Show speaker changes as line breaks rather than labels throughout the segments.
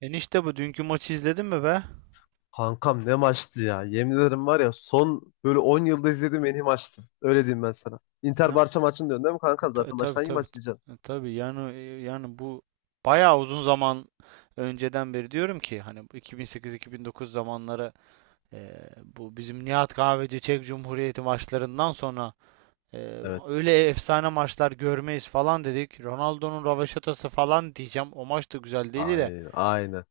Enişte bu dünkü maçı izledin mi be?
Kankam ne maçtı ya. Yemin ederim var ya son böyle 10 yılda izlediğim en iyi maçtı. Öyle diyeyim ben sana. Inter
Ya
Barça maçını diyorsun değil mi
e,
kankam?
ta- e,
Zaten
tabii
başka hangi
tabii
maç
t-
diyeceksin?
e, tabii yani e, yani bu bayağı uzun zaman önceden beri diyorum ki hani bu 2008-2009 zamanları, e, bu bizim Nihat Kahveci Çek Cumhuriyeti maçlarından sonra e,
Evet.
öyle efsane maçlar görmeyiz falan dedik. Ronaldo'nun rövaşatası falan diyeceğim. O maç da güzel değil de
Aynen. Aynen.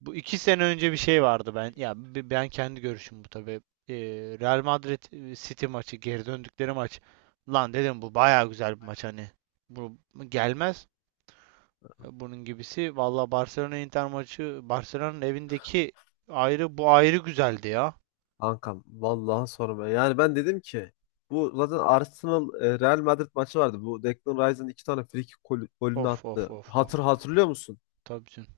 bu iki sene önce bir şey vardı ben. Ya ben kendi görüşüm bu tabii. Ee, Real Madrid City maçı, geri döndükleri maç. Lan dedim bu baya güzel bir maç hani. Bu gelmez bunun gibisi. Valla Barcelona Inter maçı, Barcelona'nın evindeki ayrı, bu ayrı güzeldi ya.
Kankam vallahi sorma. Yani ben dedim ki bu zaten Arsenal Real Madrid maçı vardı. Bu Declan Rice'ın iki tane free kick golünü
Of of
attı.
of of.
Hatırlıyor musun?
Tabii canım.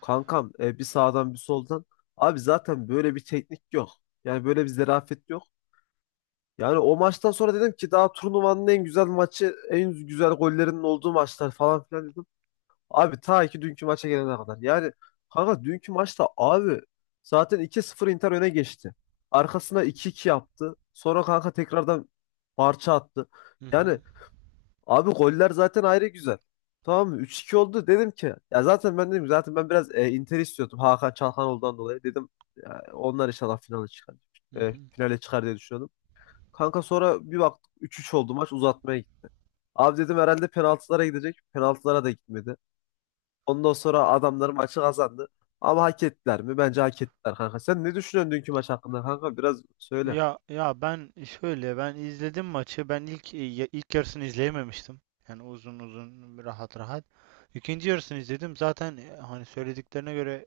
Kankam bir sağdan bir soldan. Abi zaten böyle bir teknik yok. Yani böyle bir zerafet yok. Yani o maçtan sonra dedim ki daha turnuvanın en güzel maçı, en güzel gollerinin olduğu maçlar falan filan dedim. Abi ta ki dünkü maça gelene kadar. Yani kanka dünkü maçta abi zaten 2-0 Inter öne geçti. Arkasına 2-2 yaptı. Sonra kanka tekrardan parça attı.
Hı hı.
Yani abi goller zaten ayrı güzel. Tamam mı? 3-2 oldu dedim ki ya zaten ben dedim zaten ben biraz Inter istiyordum Hakan Çalhanoğlu'ndan dolayı dedim ya onlar inşallah finale çıkar.
Hı hı.
Finale çıkar diye düşünüyordum. Kanka sonra bir baktık üç üç oldu, maç uzatmaya gitti. Abi dedim herhalde penaltılara gidecek. Penaltılara da gitmedi. Ondan sonra adamlar maçı kazandı. Ama hak ettiler mi? Bence hak ettiler kanka. Sen ne düşünüyorsun dünkü maç hakkında kanka? Biraz söyle.
Ya ben şöyle, ben izledim maçı. Ben ilk ilk yarısını izleyememiştim. Yani uzun uzun, rahat rahat. İkinci yarısını izledim. Zaten hani söylediklerine göre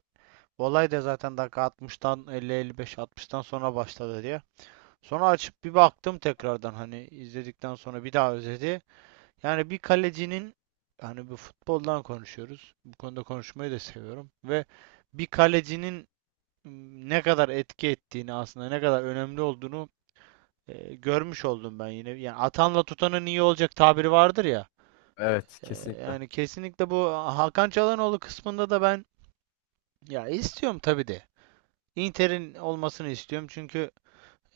olay da zaten dakika 60'tan, 50-55 60'tan sonra başladı diye. Sonra açıp bir baktım tekrardan, hani izledikten sonra bir daha özeti. Yani bir kalecinin, hani bu futboldan konuşuyoruz, bu konuda konuşmayı da seviyorum ve bir kalecinin ne kadar etki ettiğini, aslında ne kadar önemli olduğunu görmüş oldum ben yine. Yani atanla tutanın iyi olacak tabiri vardır ya.
Evet, kesinlikle.
Yani kesinlikle bu Hakan Çalhanoğlu kısmında da ben, ya istiyorum tabii de. Inter'in olmasını istiyorum çünkü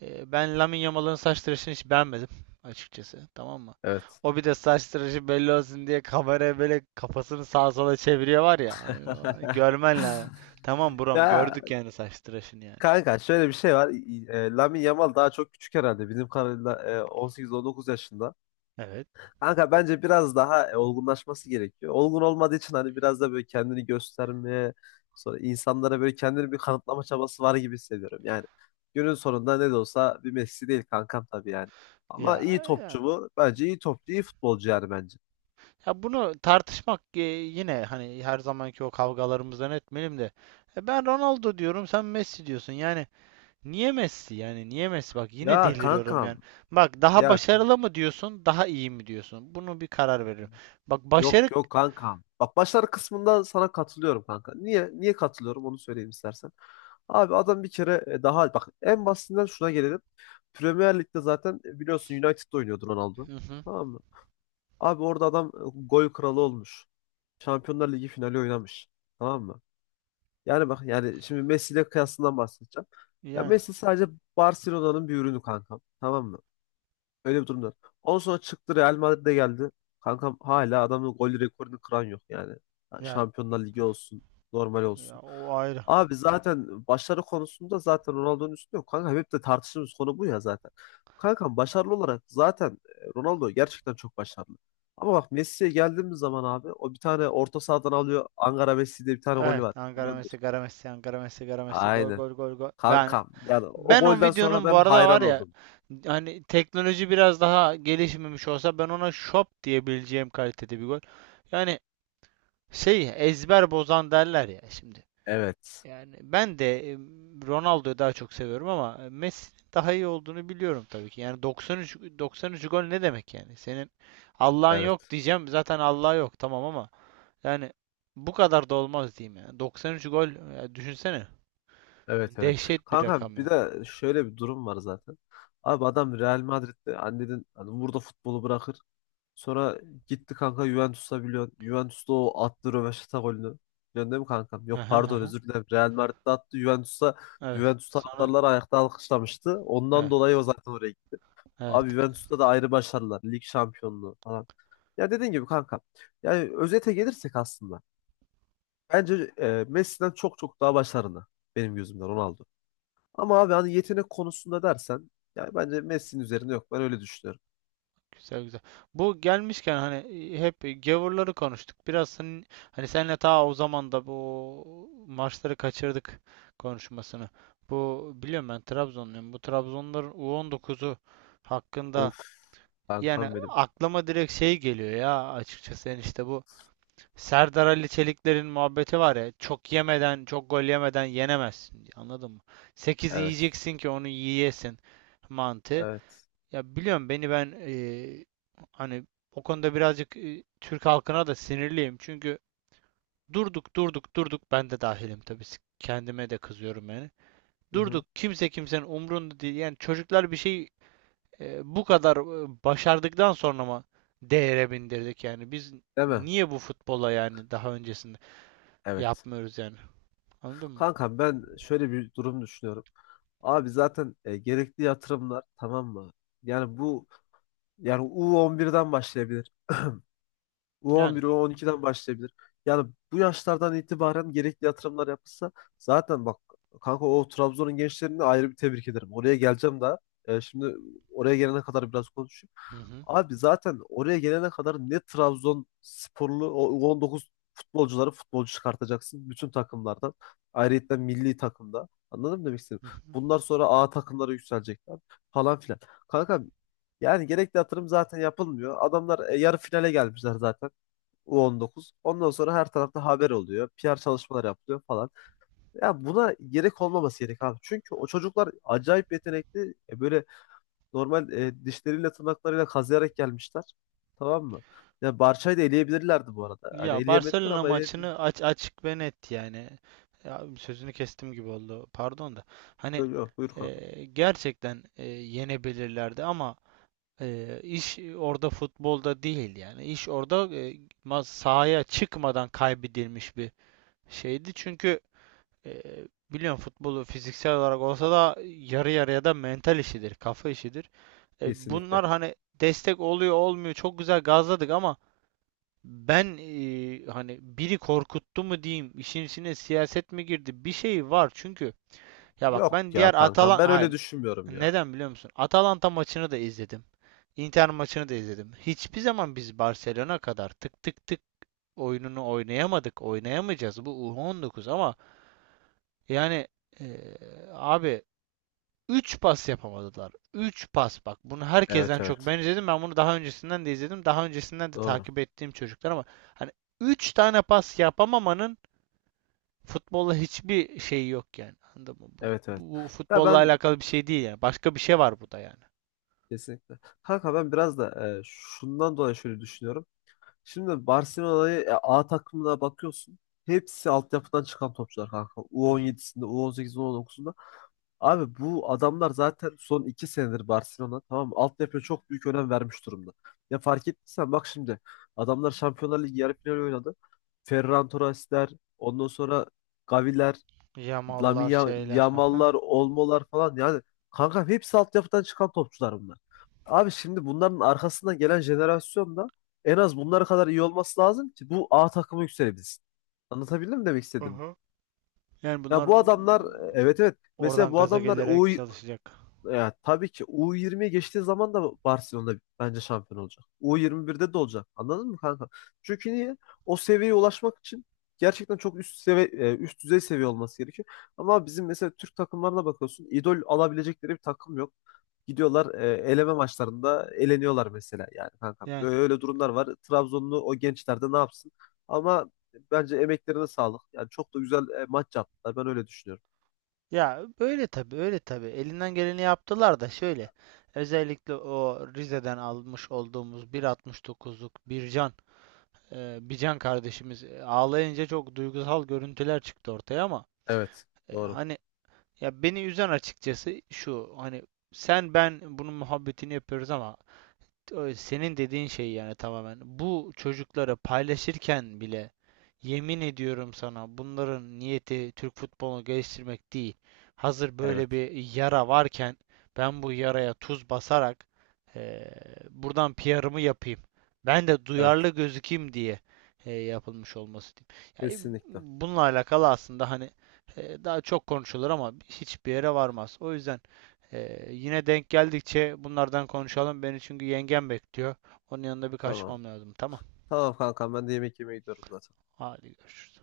ben Lamine Yamal'ın saç tıraşını hiç beğenmedim açıkçası. Tamam mı?
Evet.
O bir de saç tıraşı belli olsun diye kameraya böyle kafasını sağa sola çeviriyor var ya. Hani görmen lazım. Tamam buram
Ya
gördük yani, saç tıraşını yani.
kanka şöyle bir şey var. Lamine Yamal daha çok küçük herhalde. Bizim kadarıyla 18-19 yaşında.
Evet.
Kanka bence biraz daha olgunlaşması gerekiyor. Olgun olmadığı için hani biraz da böyle kendini göstermeye, sonra insanlara böyle kendini bir kanıtlama çabası var gibi hissediyorum. Yani günün sonunda ne de olsa bir Messi değil kankam tabii yani. Ama
Ya,
iyi
ya
topçu bu. Bence iyi topçu, iyi futbolcu yani bence.
Ya bunu tartışmak, yine hani her zamanki o kavgalarımızdan etmeyelim de ben Ronaldo diyorum, sen Messi diyorsun. Yani niye Messi? Yani niye Messi? Bak yine
Ya
deliriyorum
kankam,
yani. Bak daha
ya
başarılı mı diyorsun, daha iyi mi diyorsun? Bunu bir karar veriyorum. Bak
yok
başarı.
yok kankam. Bak başlar kısmında sana katılıyorum kanka. Niye katılıyorum onu söyleyeyim istersen. Abi adam bir kere daha bak en basitinden şuna gelelim. Premier Lig'de zaten biliyorsun United'da oynuyordu Ronaldo.
Hı hı.
Tamam mı? Abi orada adam gol kralı olmuş. Şampiyonlar Ligi finali oynamış. Tamam mı? Yani bak yani şimdi Messi ile kıyasından bahsedeceğim. Ya
Yani,
Messi sadece Barcelona'nın bir ürünü kankam. Tamam mı? Öyle bir durumda. Ondan sonra çıktı Real Madrid'e geldi. Kankam hala adamın gol rekorunu kıran yok yani.
ya,
Şampiyonlar Ligi olsun, normal
ya
olsun.
o ayrı.
Abi zaten başarı konusunda zaten Ronaldo'nun üstünde yok. Kanka hep de tartıştığımız konu bu ya zaten. Kankam başarılı olarak zaten Ronaldo gerçekten çok başarılı. Ama bak Messi'ye geldiğimiz zaman abi o bir tane orta sahadan alıyor. Ankara Messi diye bir tane golü var.
Evet, Ankara
Biliyordur.
Messi, Ankara Messi, Ankara Messi, Ankara Messi, gol
Aynen.
gol gol gol. Ben,
Kankam yani o
ben o
golden sonra
videonun bu
ben
arada var
hayran
ya,
oldum.
hani teknoloji biraz daha gelişmemiş olsa ben ona şop diyebileceğim kalitede bir gol. Yani şey, ezber bozan derler ya şimdi.
Evet.
Yani ben de Ronaldo'yu daha çok seviyorum ama Messi'nin daha iyi olduğunu biliyorum tabii ki. Yani 93 gol ne demek yani? Senin Allah'ın yok
Evet.
diyeceğim. Zaten Allah yok, tamam ama yani bu kadar da olmaz diyeyim yani. 93 gol, ya düşünsene.
Evet evet.
Dehşet bir
Kanka
rakam
bir
yani.
de şöyle bir durum var zaten. Abi adam Real Madrid'de annenin hani burada futbolu bırakır. Sonra gitti kanka Juventus'a biliyorsun. Juventus'ta o attı röveşata golünü. Biliyorsun değil mi kankam? Yok
Aha,
pardon
aha.
özür dilerim. Real Madrid'de attı Juventus'a.
Evet.
Juventus
Sonra.
taraftarlar ayakta alkışlamıştı. Ondan
Evet,
dolayı o zaten oraya gitti. Abi
evet.
Juventus'ta da ayrı başarılar. Lig şampiyonluğu falan. Ya dediğin gibi kanka. Yani özete gelirsek aslında. Bence Messi'den çok çok daha başarılı. Benim gözümden Ronaldo. Ama abi hani yetenek konusunda dersen yani bence Messi'nin üzerinde yok. Ben öyle düşünüyorum.
Güzel güzel. Bu gelmişken hani hep gavurları konuştuk. Biraz senin, hani senle ta o zaman da bu maçları kaçırdık, konuşmasını. Bu biliyorum ben Trabzonluyum. Bu Trabzonların U19'u
Of
hakkında yani
kankam benim.
aklıma direkt şey geliyor ya, açıkçası yani, işte bu Serdar Ali Çelikler'in muhabbeti var ya, çok yemeden, çok gol yemeden yenemezsin diye, anladın mı? 8
Evet.
yiyeceksin ki onu yiyesin mantığı.
Evet.
Ya biliyorum beni ben hani o konuda birazcık Türk halkına da sinirliyim. Çünkü durduk, ben de dahilim tabii, kendime de kızıyorum yani.
Hı hı.
Durduk, kimse kimsenin umrunda değil. Yani çocuklar bir şey bu kadar başardıktan sonra mı değere bindirdik yani. Biz
Değil mi?
niye bu futbola yani daha öncesinde
Evet.
yapmıyoruz yani. Anladın mı?
Kankam ben şöyle bir durum düşünüyorum. Abi zaten gerekli yatırımlar tamam mı? Yani bu yani U11'den başlayabilir.
Yani.
U11, U12'den başlayabilir. Yani bu yaşlardan itibaren gerekli yatırımlar yapılsa zaten bak kanka o Trabzon'un gençlerini ayrı bir tebrik ederim. Oraya geleceğim daha. Şimdi oraya gelene kadar biraz konuşuyorum.
Hı hı.
Abi zaten oraya gelene kadar ne Trabzonsporlu o 19 futbolcuları futbolcu çıkartacaksın bütün takımlardan. Ayrıca milli takımda. Anladın mı demek istedim?
Hı hı.
Bunlar sonra A takımlara yükselecekler falan filan. Kanka yani gerekli yatırım zaten yapılmıyor. Adamlar yarı finale gelmişler zaten U19. Ondan sonra her tarafta haber oluyor. PR çalışmalar yapılıyor falan. Ya buna gerek olmaması gerek abi. Çünkü o çocuklar acayip yetenekli. Böyle normal dişleriyle tırnaklarıyla kazıyarak gelmişler. Tamam mı? Ya Barça'yı da eleyebilirlerdi bu arada. Hani
Ya
eleyemediler
Barcelona
ama eleyebilir.
maçını aç, açık ve net yani. Ya sözünü kestim gibi oldu, pardon da. Hani
Yok yok buyur kanka.
gerçekten yenebilirlerdi ama iş orada futbolda değil yani. İş orada sahaya çıkmadan kaybedilmiş bir şeydi. Çünkü e, biliyorsun futbolu, fiziksel olarak olsa da yarı yarıya da mental işidir, kafa işidir.
Kesinlikle.
Bunlar hani destek oluyor olmuyor, çok güzel gazladık ama ben hani biri korkuttu mu diyeyim, işin içine siyaset mi girdi? Bir şey var çünkü. Ya bak
Yok
ben diğer
ya kankam
Atalan
ben
hayır.
öyle düşünmüyorum ya.
Neden biliyor musun? Atalanta maçını da izledim. Inter maçını da izledim. Hiçbir zaman biz Barcelona kadar tık tık tık oyununu oynayamadık. Oynayamayacağız. Bu U19 ama yani eee, abi üç pas yapamadılar. 3 pas, bak. Bunu herkesten
Evet
çok
evet.
ben izledim. Ben bunu daha öncesinden de izledim. Daha öncesinden de
Doğru.
takip ettiğim çocuklar ama hani üç tane pas yapamamanın futbolla hiçbir şeyi yok yani. Anladın mı? Bu,
Evet evet.
bu, bu
Ya
futbolla
ben
alakalı bir şey değil yani. Başka bir şey var burada yani.
kesinlikle. Kanka ben biraz da şundan dolayı şöyle düşünüyorum. Şimdi Barcelona'yı A takımına bakıyorsun. Hepsi altyapıdan çıkan topçular kanka.
Hı hı.
U17'sinde, U18'inde, U19'unda. Abi bu adamlar zaten son iki senedir Barcelona tamam mı? Altyapıya çok büyük önem vermiş durumda. Ya fark ettiysen bak şimdi adamlar Şampiyonlar Ligi yarı finali oynadı. Ferran Torres'ler, ondan sonra Gavi'ler,
Yamallar, şeyler. Aha.
Yamal'lar, Olmo'lar falan yani kanka hepsi altyapıdan çıkan topçular bunlar. Abi şimdi bunların arkasından gelen jenerasyon da en az bunlara kadar iyi olması lazım ki bu A takımı yükselebilsin. Anlatabildim mi demek istediğimi?
Aha. Yani
Ya
bunlar
bu adamlar evet evet mesela
oradan
bu
gaza
adamlar o.
gelerek çalışacak.
Ya, tabii ki U20'ye geçtiği zaman da Barcelona bence şampiyon olacak. U21'de de olacak. Anladın mı kanka? Çünkü niye? O seviyeye ulaşmak için gerçekten çok üst seviye üst düzey seviye olması gerekiyor. Ama bizim mesela Türk takımlarına bakıyorsun. İdol alabilecekleri bir takım yok. Gidiyorlar eleme maçlarında eleniyorlar mesela yani kanka.
Yani,
Böyle durumlar var. Trabzonlu o gençler de ne yapsın? Ama bence emeklerine sağlık. Yani çok da güzel maç yaptılar. Ben öyle düşünüyorum.
ya öyle tabii, öyle tabii. Elinden geleni yaptılar da şöyle. Özellikle o Rize'den almış olduğumuz 1.69'luk Bircan, Bircan kardeşimiz ağlayınca çok duygusal görüntüler çıktı ortaya ama
Evet. Doğru.
hani ya beni üzen açıkçası şu, hani sen ben bunun muhabbetini yapıyoruz ama senin dediğin şey yani, tamamen. Bu çocuklara paylaşırken bile yemin ediyorum sana, bunların niyeti Türk futbolunu geliştirmek değil. Hazır böyle
Evet.
bir yara varken ben bu yaraya tuz basarak eee, buradan PR'ımı yapayım, ben de duyarlı
Evet.
gözükeyim diye yapılmış olması diyeyim. Yani
Kesinlikle.
bununla alakalı aslında hani daha çok konuşulur ama hiçbir yere varmaz. O yüzden yine denk geldikçe bunlardan konuşalım. Beni çünkü yengem bekliyor. Onun yanında bir
Tamam.
kaçmam lazım. Tamam.
Tamam kankam ben de yemek yemeye gidiyorum zaten.
Hadi görüşürüz.